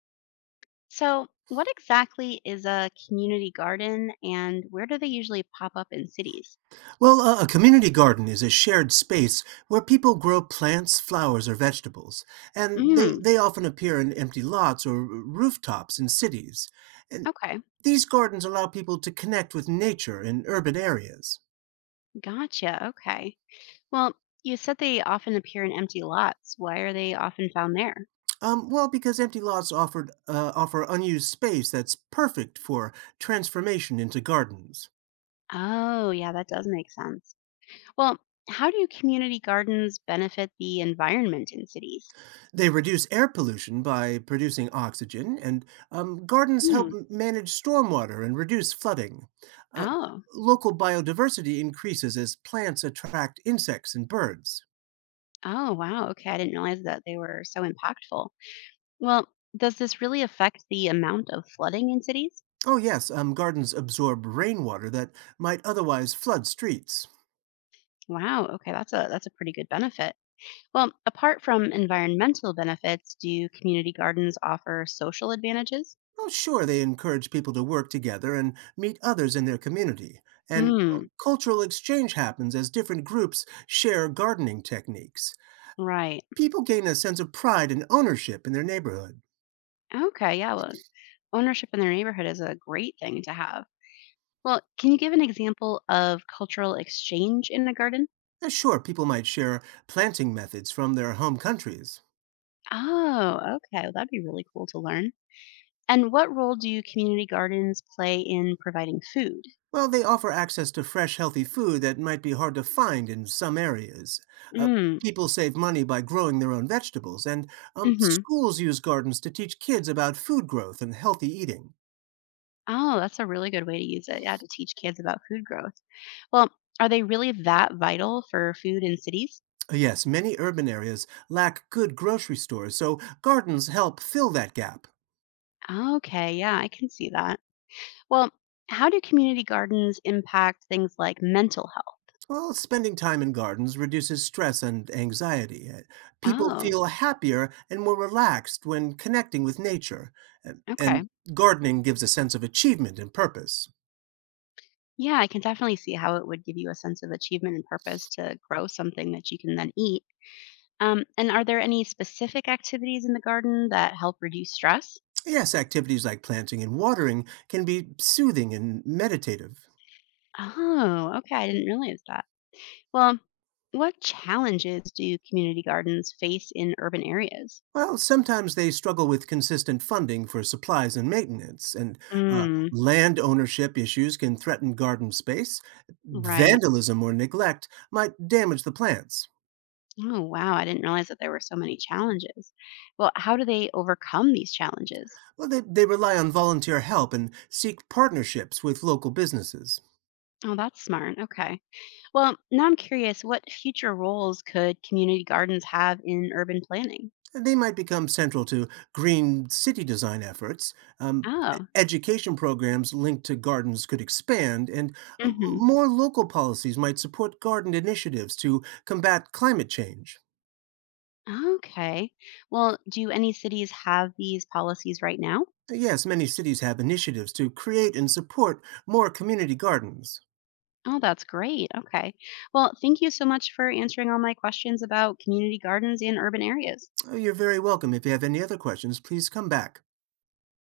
So, what exactly is a community garden and where do they usually pop up in cities? Well, a community garden is a shared space where people grow plants, flowers, or vegetables, and they, Mm, they often appear in empty lots or rooftops in cities. And okay, these gardens allow people to connect with nature in urban areas. gotcha. Okay. Well, you said they often appear in empty lots. Why are they often found there? Well, because empty lots offer unused space that's perfect for transformation into gardens. Oh, yeah, that does make sense. Well, how do community gardens benefit the environment in cities? They reduce air pollution by producing oxygen, and gardens help Hmm. Manage stormwater and reduce flooding. Uh, Oh, Local biodiversity increases as plants attract insects and birds. oh, wow. Okay, I didn't realize that they were so impactful. Well, does this really affect the amount of flooding in cities? Oh, yes, gardens absorb rainwater that might otherwise flood streets. Wow. Okay, that's a pretty good benefit. Well, apart from environmental benefits, do community gardens offer social advantages? Oh, sure, they encourage people to work together and meet others in their community. And Mm, cultural exchange happens as different groups share gardening techniques. right. People gain a sense of pride and ownership in their neighborhood. Okay, yeah, well, ownership in their neighborhood is a great thing to have. Well, can you give an example of cultural exchange in a garden? Sure, people might share planting methods from their home countries. Oh, okay. Well, that'd be really cool to learn. And what role do community gardens play in providing food? Well, they offer access to fresh, healthy food that might be hard to find in some areas. Uh, Mm, People save money by growing their own vegetables, and mm-hmm. schools use gardens to teach kids about food growth and healthy eating. Oh, that's a really good way to use it. Yeah, to teach kids about food growth. Well, are they really that vital for food in cities? Yes, many urban areas lack good grocery stores, so gardens help fill that gap. Okay, yeah, I can see that. Well, how do community gardens impact things like mental health? Well, spending time in gardens reduces stress and anxiety. People Oh, feel happier and more relaxed when connecting with nature. Okay. And gardening gives a sense of achievement and purpose. Yeah, I can definitely see how it would give you a sense of achievement and purpose to grow something that you can then eat. And are there any specific activities in the garden that help reduce stress? Yes, activities like planting and watering can be soothing and meditative. Oh, okay. I didn't realize that. Well, what challenges do community gardens face in urban areas? Well, sometimes they struggle with consistent funding for supplies and maintenance, and Mm, land ownership issues can threaten garden space. right. Vandalism or neglect might damage the plants. Oh, wow. I didn't realize that there were so many challenges. Well, how do they overcome these challenges? Well, they rely on volunteer help and seek partnerships with local businesses. Oh, that's smart. Okay. Well, now I'm curious what future roles could community gardens have in urban planning? And they might become central to green city design efforts. Oh, Education programs linked to gardens could expand, and hmm, more local policies might support garden initiatives to combat climate change. okay. Well, do any cities have these policies right now? Yes, many cities have initiatives to create and support more community gardens. Oh, that's great. Okay. Well, thank you so much for answering all my questions about community gardens in urban areas. You're very welcome. If you have any other questions, please come back.